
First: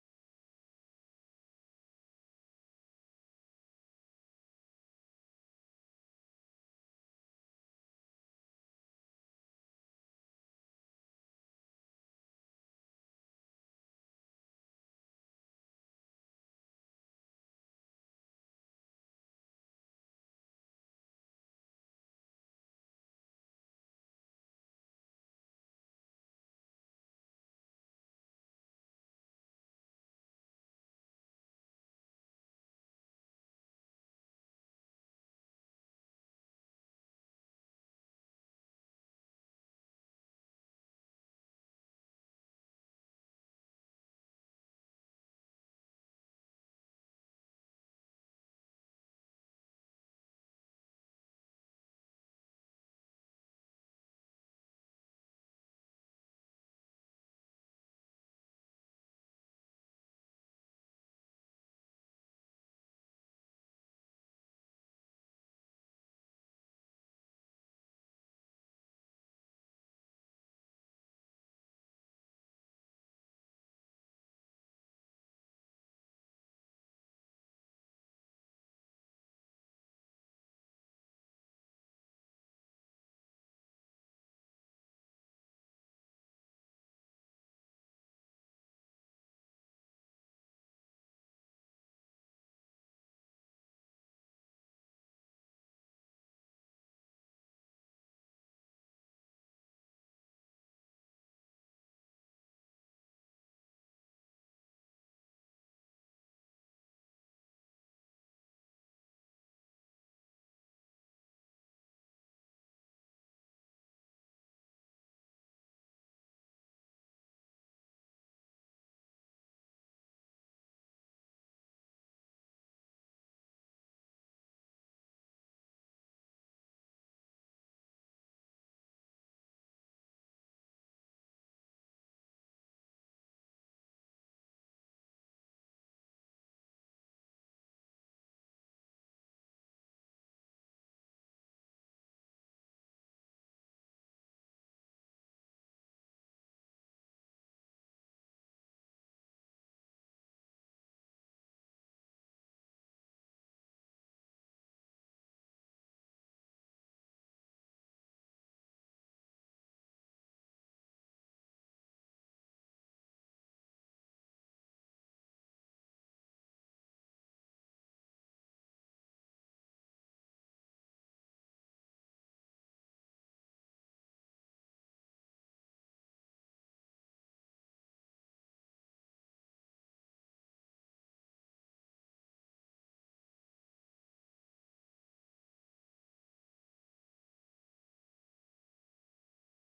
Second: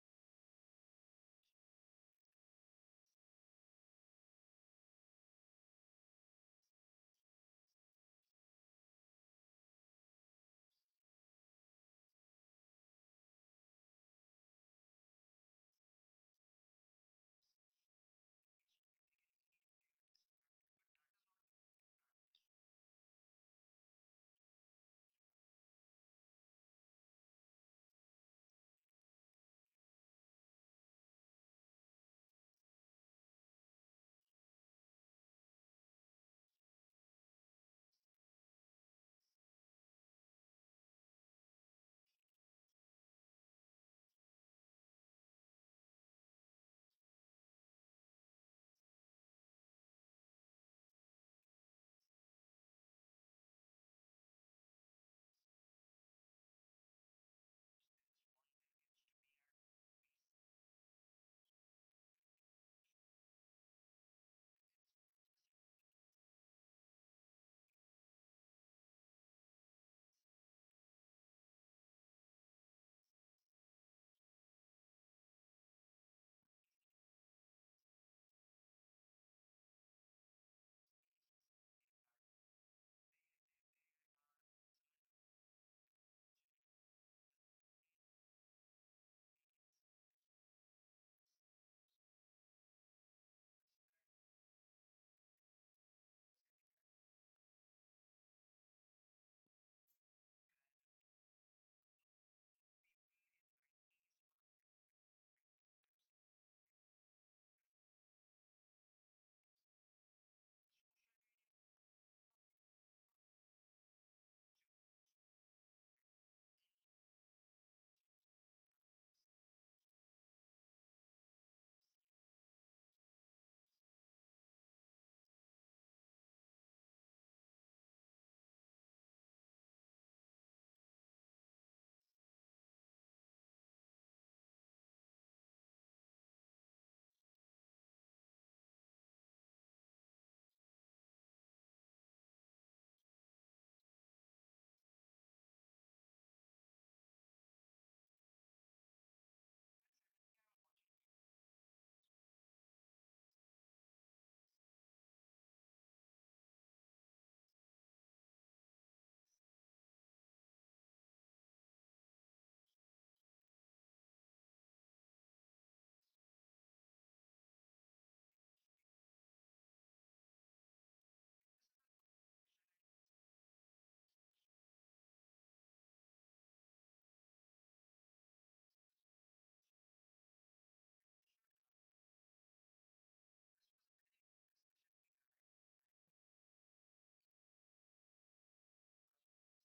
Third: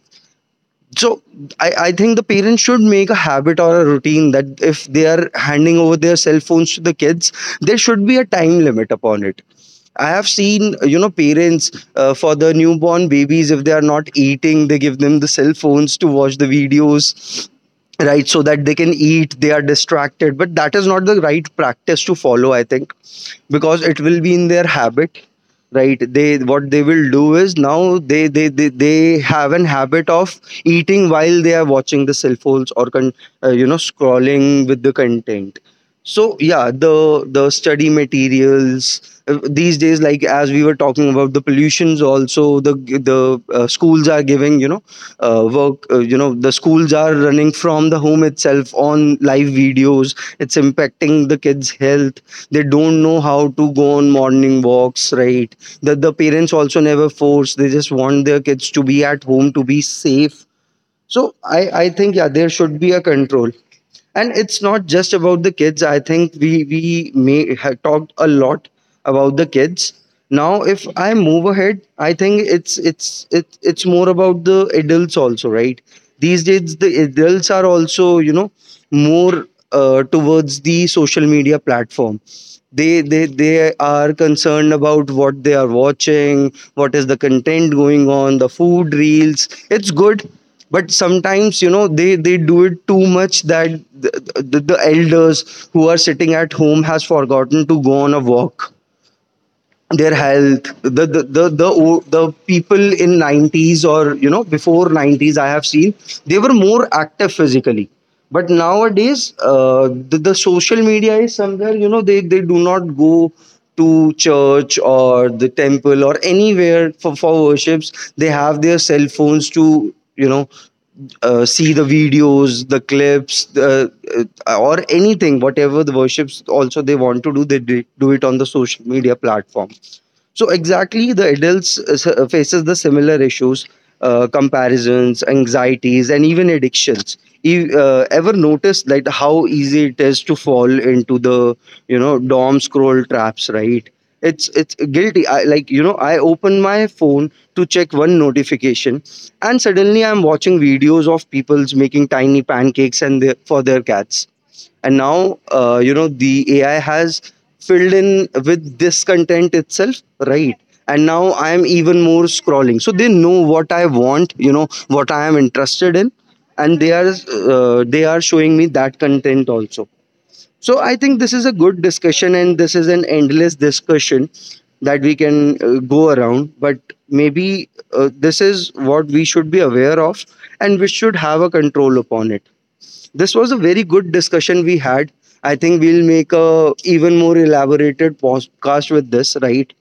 So I think the parents should make a habit or a routine that if they are handing over their cell phones to the kids, there should be a time limit upon it. I have seen, you know, parents, for the newborn babies, if they are not eating, they give them the cell phones to watch the videos, right? So that they can eat, they are distracted. But that is not the right practice to follow, I think, because it will be in their habit, right? they what they will do is now they have an habit of eating while they are watching the cell phones or scrolling with the content. So yeah, the study materials, these days, like as we were talking about the pollutions also, the schools are giving, work, you know, the schools are running from the home itself on live videos. It's impacting the kids health. They don't know how to go on morning walks, right? The parents also never force, they just want their kids to be at home, to be safe. So I think, yeah, there should be a control. And it's not just about the kids. I think we may have talked a lot about the kids. Now if I move ahead, I think it's more about the adults also, right? These days the adults are also, you know, more towards the social media platform. They are concerned about what they are watching, what is the content going on. The food reels, it's good, but sometimes, you know, they do it too much that the, the elders who are sitting at home has forgotten to go on a walk. Their health, the the people in 90's, or you know, before 90's I have seen, they were more active physically. But nowadays, the social media is somewhere, you know, they do not go to church or the temple or anywhere for worships. They have their cell phones to, see the videos, the clips, or anything. Whatever the worships also they want to do, they do do it on the social media platform. So exactly, the adults faces the similar issues, comparisons, anxieties, and even addictions. You ever noticed like how easy it is to fall into the, you know, dom scroll traps, right? It's guilty. I, like you know, I open my phone to check one notification, and suddenly I'm watching videos of people's making tiny pancakes and their, for their cats. And now, you know, the AI has filled in with this content itself, right? And now I am even more scrolling, so they know what I want, you know, what I am interested in. And they are, they are showing me that content also. So I think this is a good discussion, and this is an endless discussion that we can, go around. But maybe this is what we should be aware of, and we should have a control upon it. This was a very good discussion we had. I think we'll make a even more elaborated podcast with this, right?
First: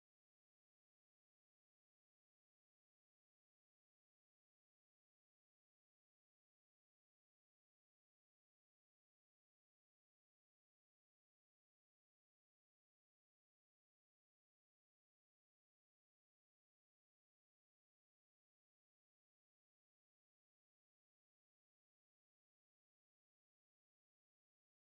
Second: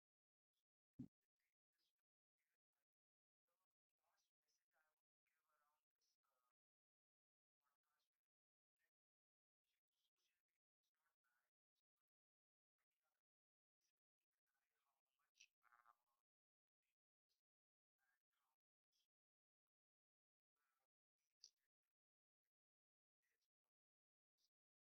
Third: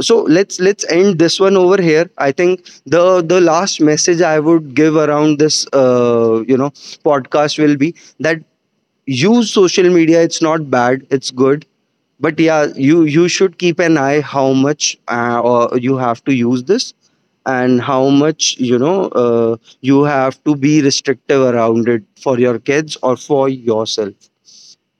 So let's end this one over here. I think the last message I would give around this, podcast will be that use social media. It's not bad, it's good. But yeah, you should keep an eye how much, or you have to use this, and how much, you know, uh, you have to be restrictive around it, for your kids or for yourself.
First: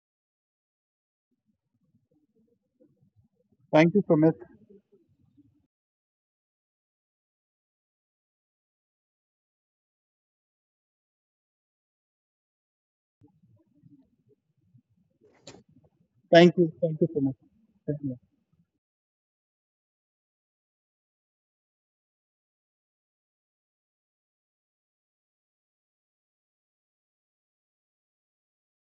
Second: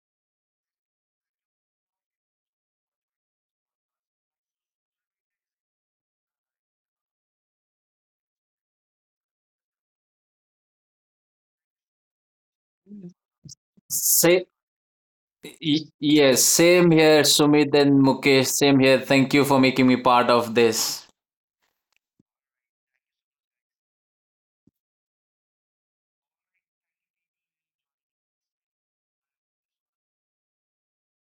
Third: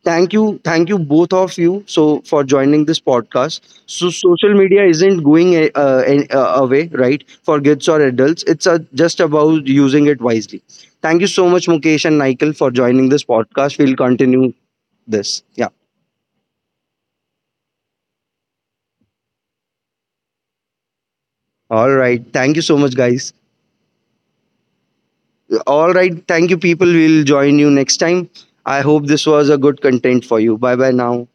Thank you, thank you both of you, so for joining this podcast. Thank you, So Sumit. social media isn't going away, right? For kids or adults, it's uh, just about using it wisely. Thank you so much, Mukesh and Nikhil, for joining this podcast. We'll Say, continue this. Yes, Thank you. same Thank you, here, Sumit and Sumit. Mukesh, same here. Thank you for making me part of this. Yeah, all right, thank you so much guys. All right. Thank you, people. We'll join you next time. I hope this was a good content for you. Bye bye now.